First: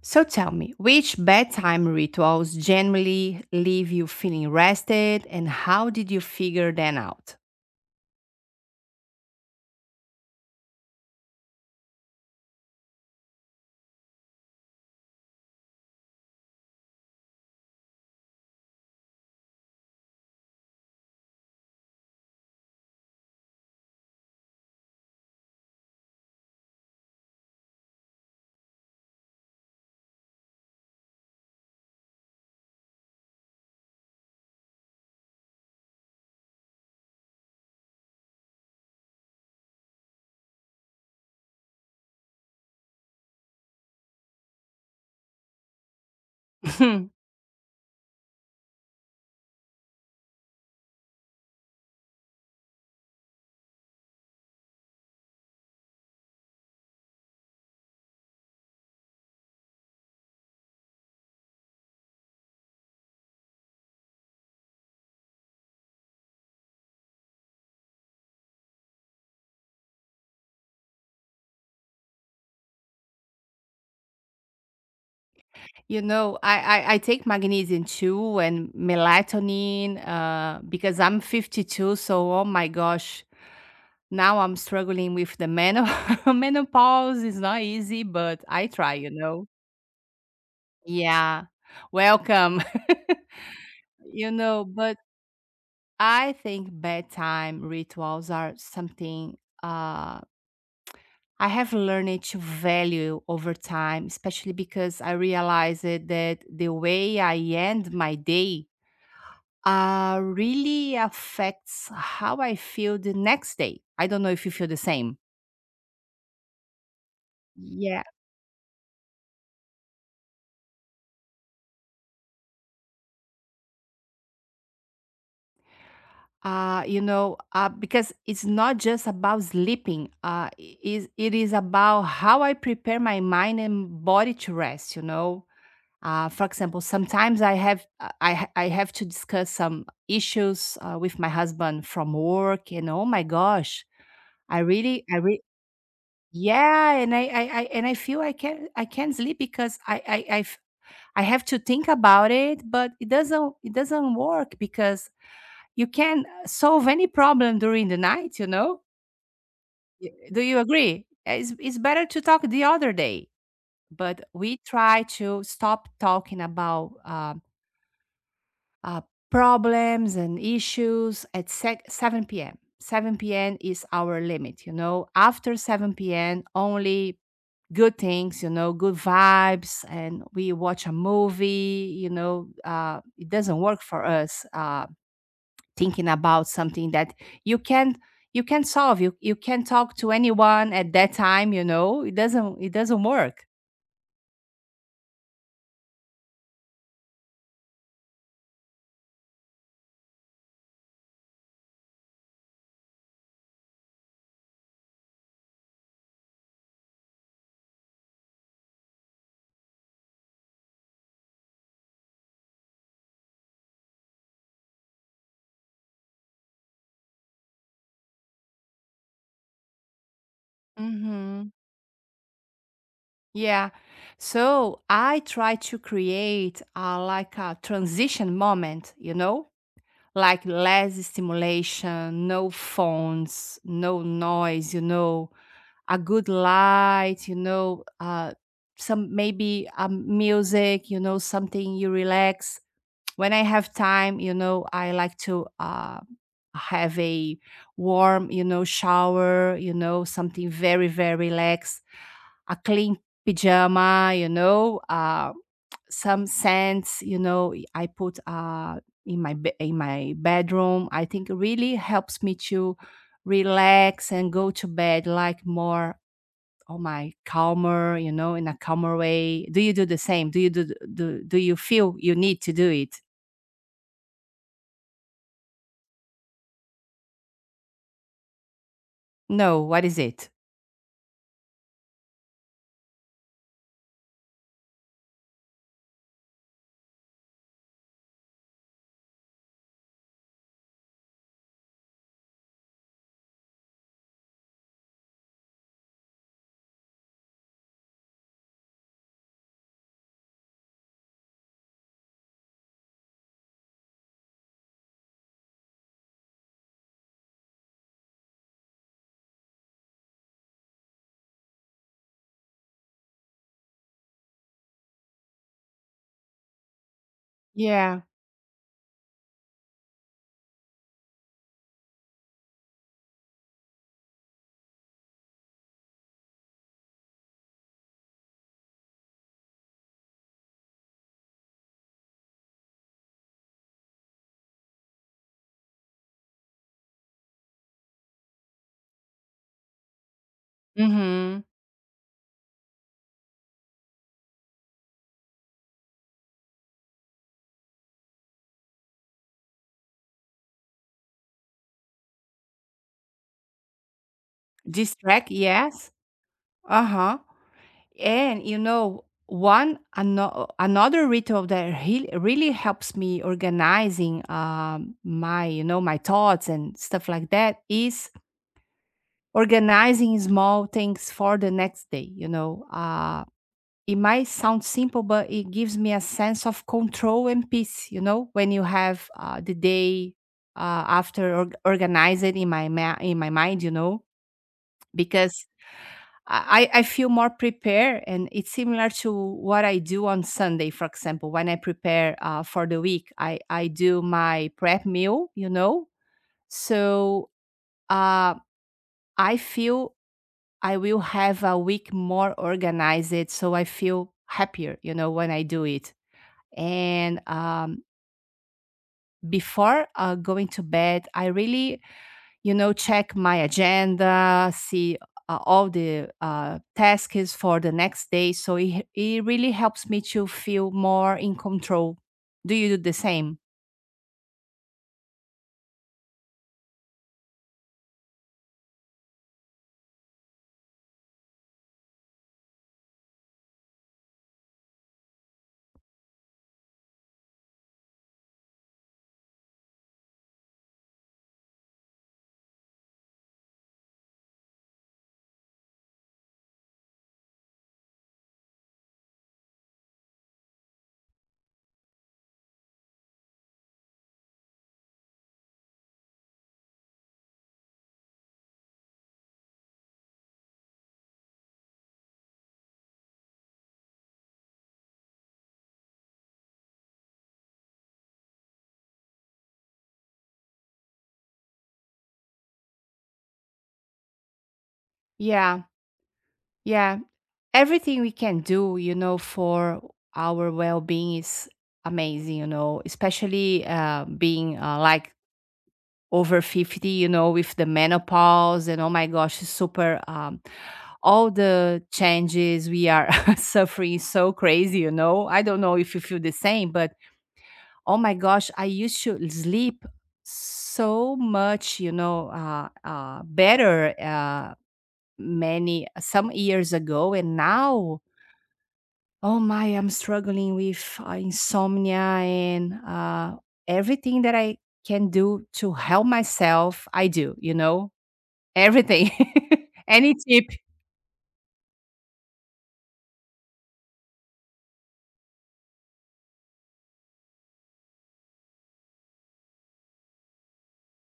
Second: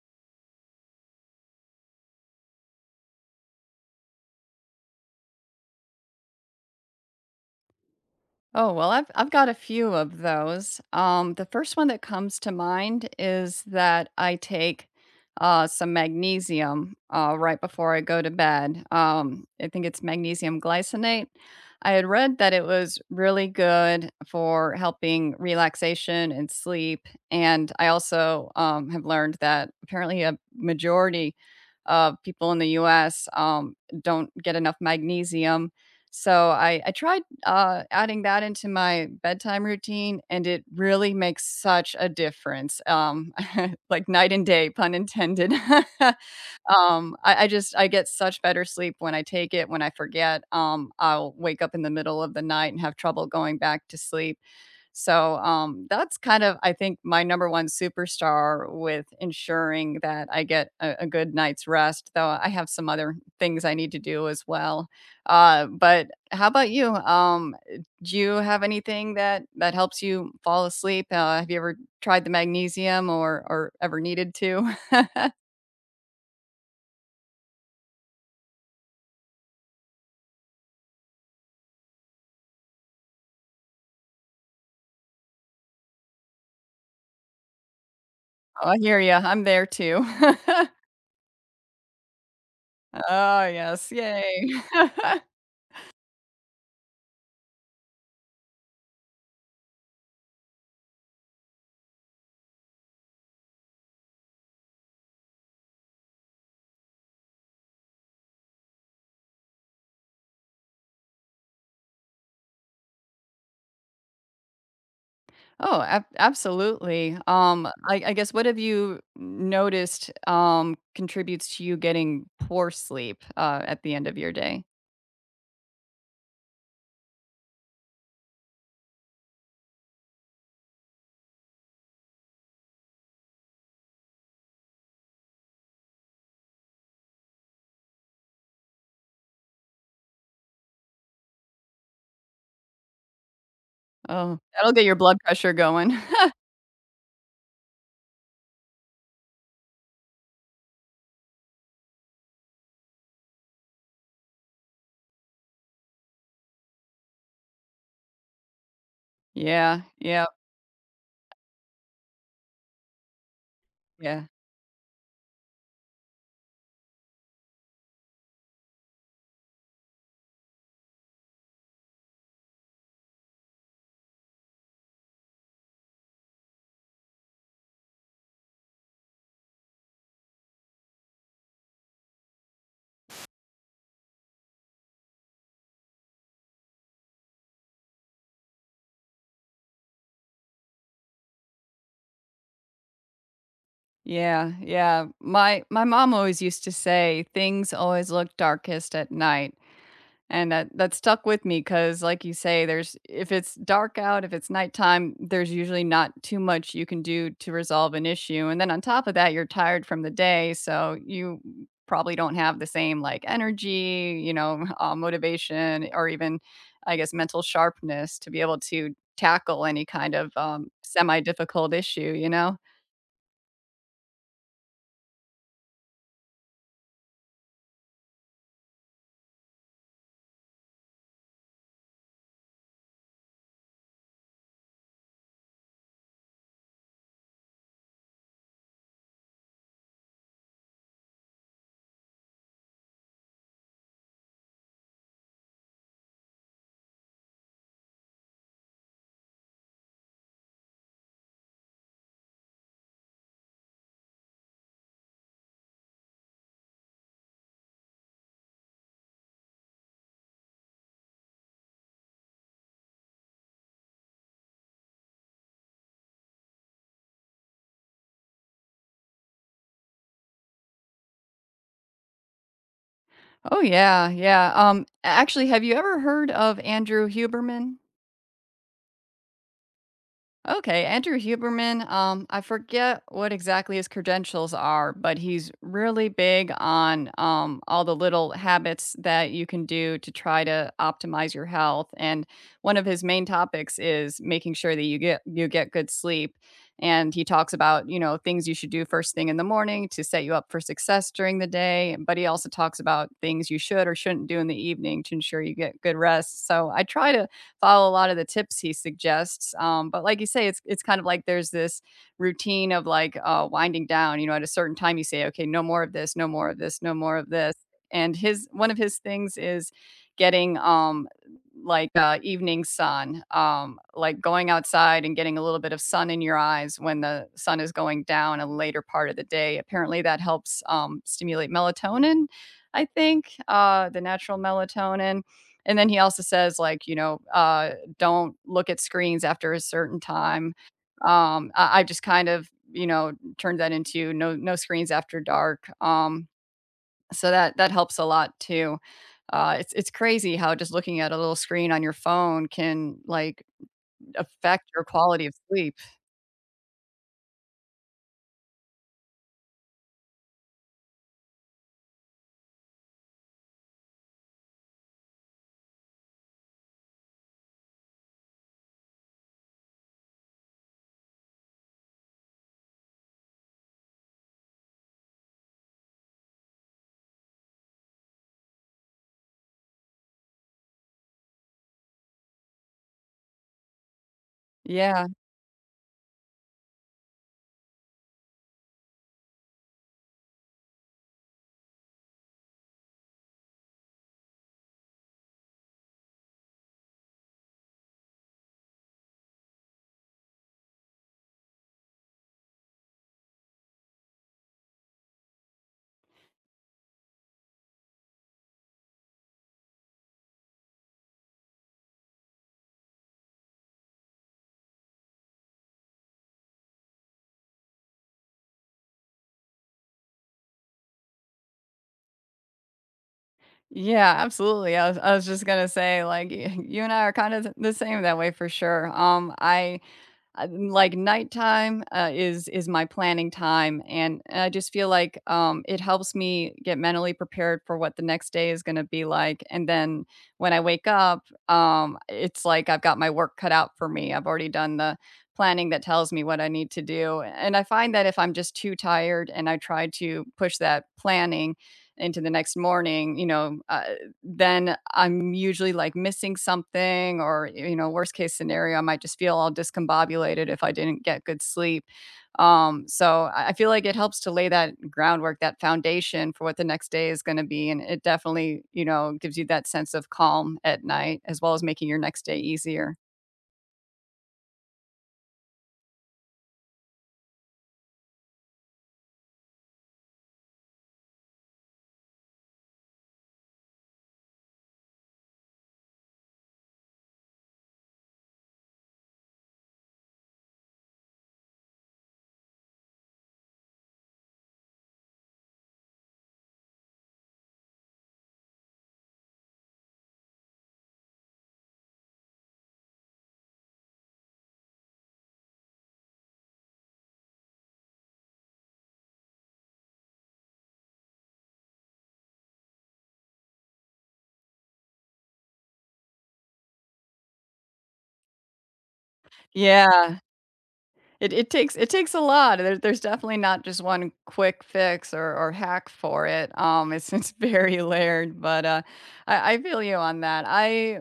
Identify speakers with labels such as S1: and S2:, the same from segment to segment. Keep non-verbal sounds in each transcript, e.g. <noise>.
S1: So tell me, which bedtime rituals generally leave you feeling rested and how did you figure them out?
S2: Oh, well, I've got a few of those. The first one that comes to mind is that I take some magnesium right before I go to bed. I think it's magnesium glycinate. I had read that it was really good for helping relaxation and sleep, and I also have learned that apparently a majority of people in the U.S. Don't get enough magnesium, so I tried adding that into my bedtime routine, and it really makes such a difference, <laughs> like night and day, pun intended. <laughs>
S1: <laughs>
S2: I just I get such better sleep when I take it. When I forget, I'll wake up in the middle of the night and have trouble going back to sleep. So, that's kind of, I think, my number one superstar with ensuring that I get a good night's rest, though I have some other things I need to do as well. But how about you? Do you have anything that helps you fall asleep? Have you ever tried the magnesium or ever needed to? <laughs> Oh,
S1: You know, I take magnesium too and melatonin because I'm 52. So, oh my gosh, now I'm struggling with the <laughs> menopause. It's not easy, but I
S2: I
S1: try,
S2: hear
S1: you
S2: you. I'm
S1: know.
S2: there too. <laughs>
S1: Yeah, welcome.
S2: Oh yes,
S1: <laughs> you
S2: yay.
S1: know, but
S2: <laughs>
S1: I think bedtime rituals are something. Uh, I have learned to value over time, especially because I realized that the way I end my day really affects how I feel the next day. I don't know if you feel the same.
S2: Oh, ab absolutely. Um,
S1: Yeah.
S2: I I guess, what have you noticed, contributes to you getting poor sleep, at the end of your day?
S1: Because it's not just about sleeping. I- is it is about how I prepare my mind and body to rest. You know, for example, sometimes I have to discuss some issues with my husband from work, and oh my gosh,
S2: Oh,
S1: I
S2: that'll get your
S1: really
S2: blood pressure going. <laughs>
S1: yeah, and I feel I can't sleep because I have to think about it, but it doesn't work because you can solve any problem during the night.
S2: Yeah,
S1: Y-
S2: yeah,
S1: Do you agree? It's better to talk the other day, but
S2: yeah,
S1: we try to stop talking about uh, problems and issues at 7 p.m. 7 p.m. is our limit, you know. After 7 p.m., only good things, good vibes, and we watch a movie. It doesn't work for us thinking about something that you can't you can solve you you can talk to anyone at that time. It doesn't work.
S2: yeah, yeah. My mom always used to say, "Things always look darkest at night." And that stuck with me because, like you say, there's if it's dark out, if it's nighttime, there's usually not too much you can do to resolve an issue, and then on top of that, you're tired from the day, so you probably don't have the same, like, energy, you know, <laughs> motivation, or even, I guess, mental sharpness to be able to tackle any kind of,
S1: Mm-hmm.
S2: semi-difficult issue, you know?
S1: Yeah. So I try to create a, like, a transition moment, like less stimulation, no phones, no noise, a good light, some maybe music, something you relax. When I have time, I like to have a warm, shower, something very, very relaxed, a clean pajama, some scents, I put in my in my bedroom. I think it really helps me to relax and go to bed like more oh my calmer, in a calmer way. Do you do the same? Do you feel you need to do it?
S2: Oh, yeah, yeah, actually, have you ever heard of Andrew Huberman?
S1: No, what is it?
S2: Okay, Andrew Huberman. I forget what exactly his credentials are, but he's really big on all the little habits that you can do to try to optimize your health. And one of his main topics is making sure that you get good sleep. And he talks about, you know, things you should do first thing in the morning to set you up for success during the day. But he also talks about things you should or shouldn't do in the evening to ensure you get good rest. So I try to follow a lot of the tips he suggests. But like you say, it's kind of like there's this routine of like winding down. You know, at a certain time, you say, okay, no more of this, no more of this, no more of this.
S1: Yeah.
S2: And his one of his things is getting like evening sun, like going outside and getting a little bit of sun in your eyes when the sun is going down a later part of the day. Apparently, that helps stimulate melatonin, I think, the natural melatonin. And then he also says, like, you know, don't look at screens after a certain time.
S1: Mhm.
S2: I just kind of, you know, turned that into no screens after dark. So that helps a lot too. It's crazy how just looking at a little screen on your phone can like affect your quality
S1: Distract,
S2: of sleep.
S1: yes. Uh-huh. And, one another ritual that really helps me organizing my my thoughts and stuff like that is organizing small things for the next day. It might sound simple, but it gives me a sense of control and peace. When you have the day after organized in my in my mind,
S2: Yeah,
S1: because I feel more prepared, and it's similar to what I do on Sunday, for example, when I prepare for the week. I do my prep meal, so uh, I feel I will have a week more organized. So I feel happier, when I do it. And before going to bed, I really check my agenda, see all the tasks for the next day. So it really helps me to feel more in control. Do you do the same?
S2: yeah, absolutely. I was just gonna say, like, <laughs> you and I are kind of the same that way for sure. Uh, like, nighttime, is my planning time, and I just feel like, it helps me get mentally prepared for what the next day is gonna be like, and then when I wake up, it's like I've got my work cut out for me. I've already done the planning that tells me what I need to do, and I find that if I'm just too tired and I try to push that planning into the next morning, you know, then I'm usually, like, missing something or, you know, worst case scenario, I might just feel all discombobulated if I didn't get good sleep. So I feel like it helps to lay that groundwork, that foundation for what the next day is gonna be, and it definitely, you know, gives you that sense of calm at night as well as making your next day easier.
S1: Yeah, yeah. Everything we can do, for our well being is amazing, especially being like over 50, with the menopause and oh my gosh, super all the changes we are <laughs> suffering is so crazy. I don't know if you feel the same, but oh my gosh, I used to sleep so much, better many some years ago, and now, oh my, I'm struggling with insomnia and everything that I can do to help myself. I do. Everything. <laughs> Any
S2: Yeah.
S1: tip.
S2: It takes a lot. There's definitely not just one quick fix or hack for it. It's <laughs> it's very layered, but I feel you on that. I,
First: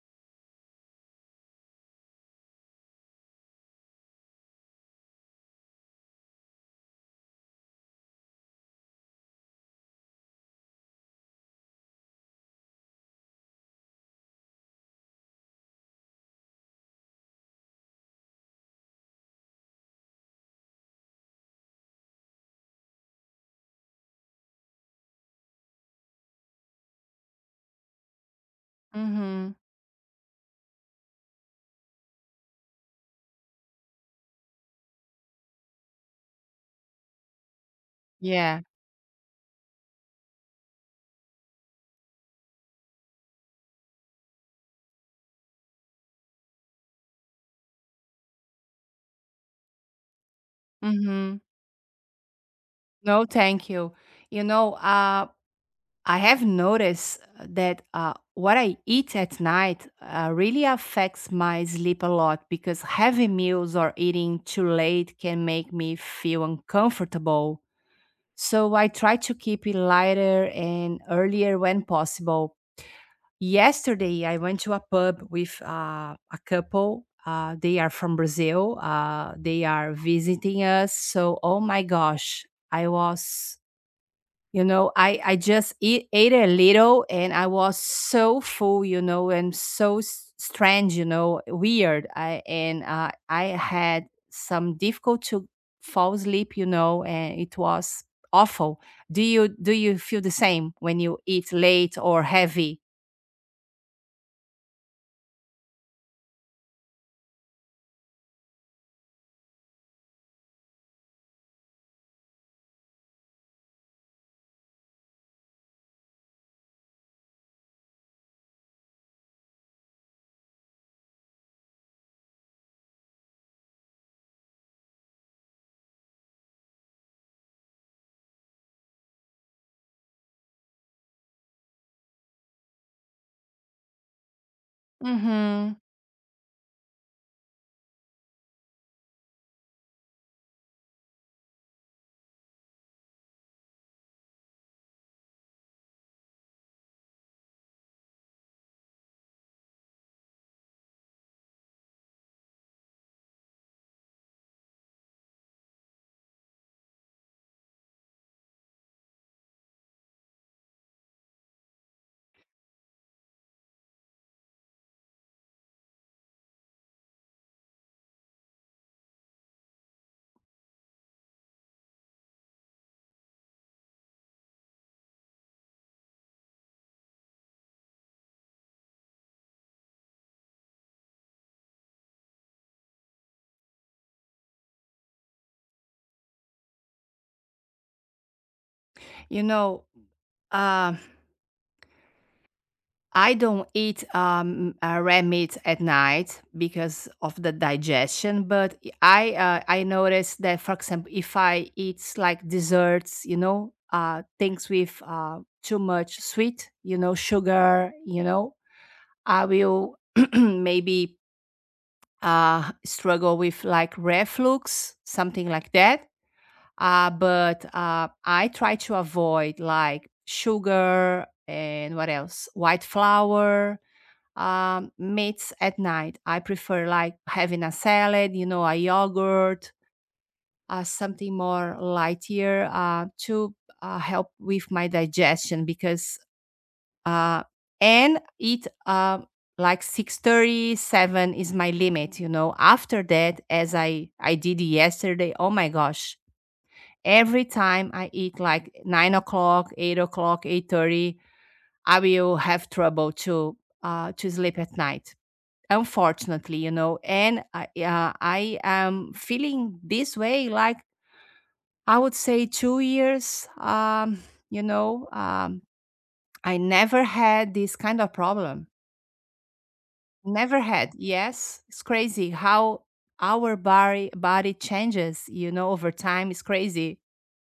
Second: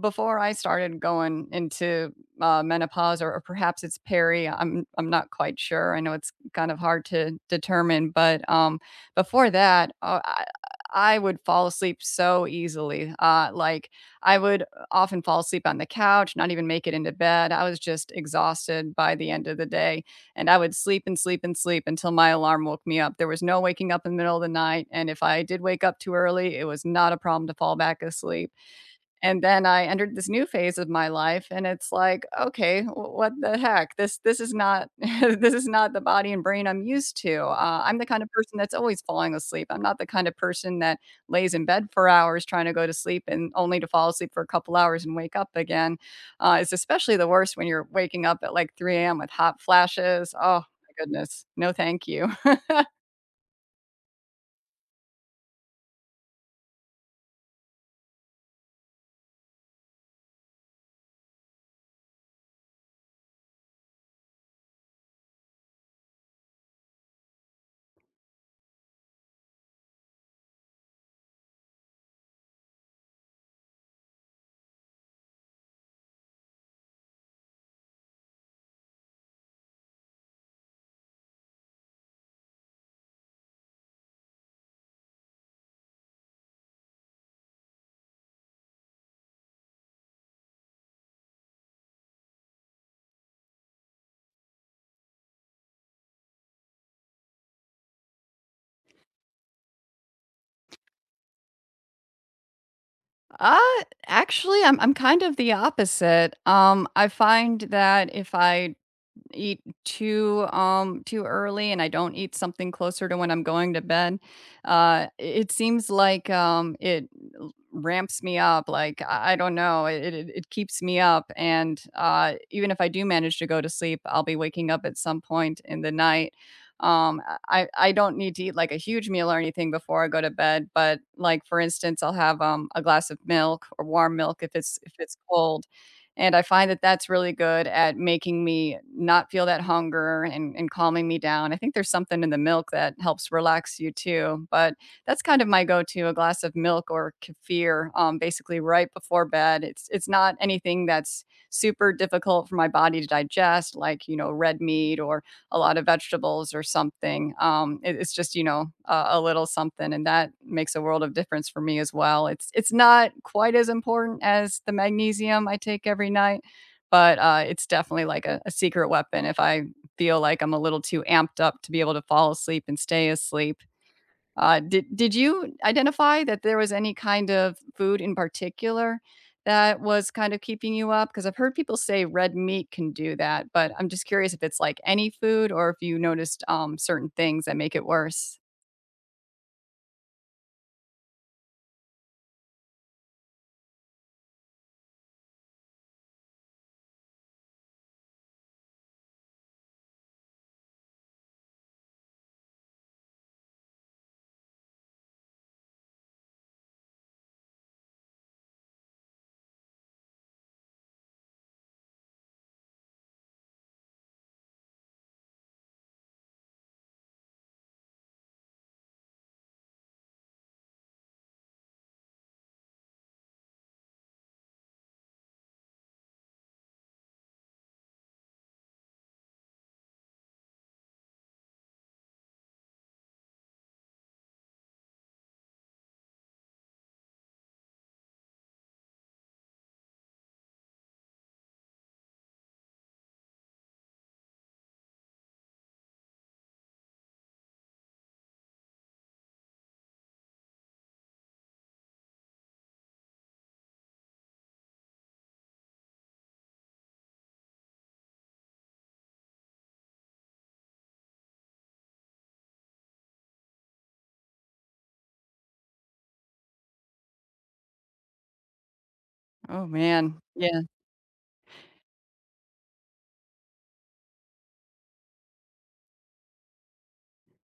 S2: before I started going into menopause, or perhaps it's peri. I'm not quite sure. I know it's kind of hard to determine, but before that, I would fall asleep so easily. Like I would often fall asleep on the couch, not even make it into bed. I was just exhausted by the end of the day. And I would sleep and sleep and sleep until my alarm woke me up. There was no waking up in the middle of the night. And if I did wake up too early, it was not a problem to fall back asleep. And
S1: Mhm.
S2: then I entered this new phase of my life, and it's like, "Okay, w what the heck? This is not <laughs> this is not the body and brain I'm used to." I'm the kind of person
S1: Yeah.
S2: that's always falling asleep. I'm not the kind of person that lays in bed for hours trying to go to sleep and only to fall asleep for a couple hours and wake up again. It's especially the worst when you're waking up at, like, 3 a.m. with hot flashes. Oh, my
S1: Mhm.
S2: goodness. No, thank you. <laughs>
S1: No, thank you. You know, uh, I have noticed that, what I eat at night, really affects my sleep a lot because heavy meals or eating too late can make me feel uncomfortable. So I try to keep it lighter and earlier when possible. Yesterday, I went to a pub with a couple. They are from Brazil. They are visiting us. So, oh my gosh, I was, I just ate a little and I was so full, and so strange, weird. I And I had some difficult to fall asleep, and it was awful. Do you feel the same when you eat late or heavy?
S2: Uh, actually, I'm kind of the opposite. I find that if I eat too early and I don't eat something closer to when I'm going to bed, it seems like it ramps me up. Like I don't know, it keeps me up, and even if I do manage to go to sleep, I'll be waking up at some point in the night. Um, I don't need to eat like a huge meal or anything before I go to bed, but, like, for instance, I'll have a glass of milk or warm milk if it's cold,
S1: Mm-hmm.
S2: and I find that that's really good at making me not feel that hunger and calming me down. I think there's something in the milk that helps relax you too, but that's kind of my go-to, a glass of milk or kefir, basically right before bed. It's not anything that's super difficult for my body to digest, like, you know, red meat or a lot of vegetables or something. It's just, you know, a little something, and that makes a world of difference for me as well. It's not quite as important as the magnesium I take every night, but it's definitely like a secret weapon. If I feel like I'm a little too amped up to be able to fall asleep and stay asleep, did you identify that there was any kind of food in particular that was kind of keeping you up? Because 'Cause I've heard people say red meat can do that, but I'm just curious if it's like any food or if you noticed, certain things that make it worse.
S1: You know, um, I don't eat red meat at night because of the digestion. But I noticed that, for example, if I eat like desserts, things with too much sweet, sugar, I will <clears throat> maybe struggle with like reflux, something like that. But I try to avoid like sugar, and what else? White flour, meats at night. I prefer like having a salad, a yogurt, something more lightier to help with my digestion because uh, and eat like 6:37 is my limit. After that, as I did yesterday, oh my gosh, every time I eat like 9 o'clock, 8 o'clock, 8:30, I will have trouble to sleep at night. Unfortunately, and I am feeling this way like I would say 2 years. You know, um, I never had this kind of problem.
S2: Oh, man.
S1: Never
S2: Yeah.
S1: had. Yes, it's crazy how our body changes. Over time, it's crazy.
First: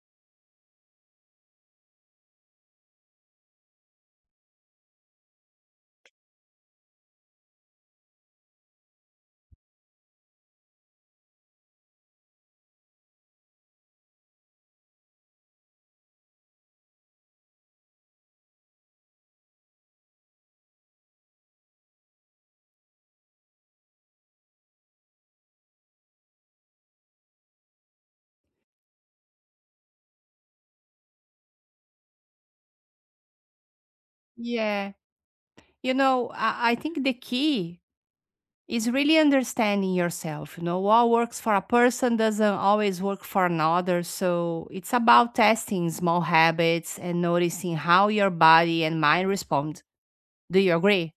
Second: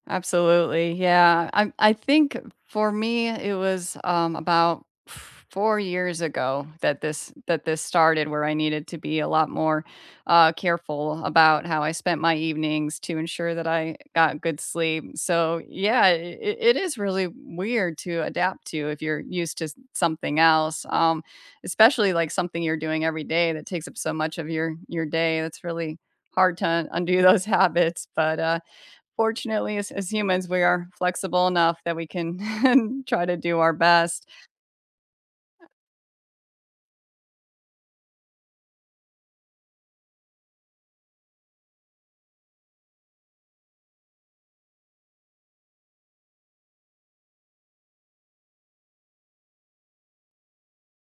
S2: Absolutely. Yeah. I think for me it was about 4 years ago that this started, where I needed to be a lot more careful about how I spent my evenings to ensure that I got good sleep. So, yeah, it is really weird to adapt to if you're used to something else. Especially like something you're doing every day that takes up so much of your day. That's really hard to undo those <laughs> habits, but fortunately, as humans, we are flexible enough that we can <laughs> try to do our best.
S1: Yeah, I think the key. It's really understanding yourself. What works for a person doesn't always work for another. So it's about testing small habits and noticing how your body and mind respond. Do you agree?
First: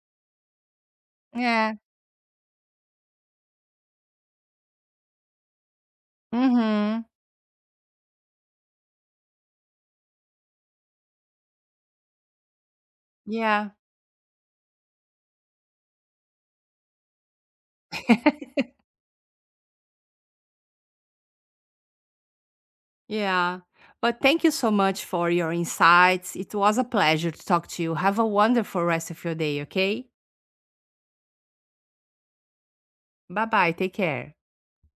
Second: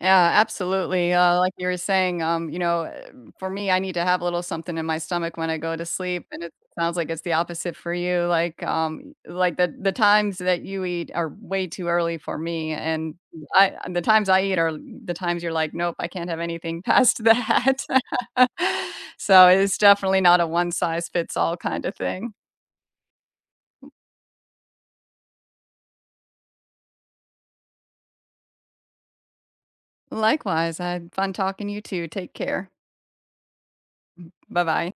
S2: Yeah, absolutely. Like you
S1: Yeah.
S2: were saying, you know, for me, I need to have a little something in my stomach when I go to sleep, and it sounds
S1: Mm-hmm.
S2: like it's the opposite for you. Like the times that you eat are way too early for me, and
S1: Yeah.
S2: I the times I eat are the times you're like, nope, I can't have anything past that.
S1: <laughs>
S2: <laughs> So it's definitely not a one size fits all kind of thing.
S1: Yeah. But thank you so much for your insights. It was a pleasure to talk to you. Have a wonderful rest of your day, okay?
S2: Likewise, I had fun talking to you too. Take care.
S1: Bye bye. Take care.
S2: Bye bye.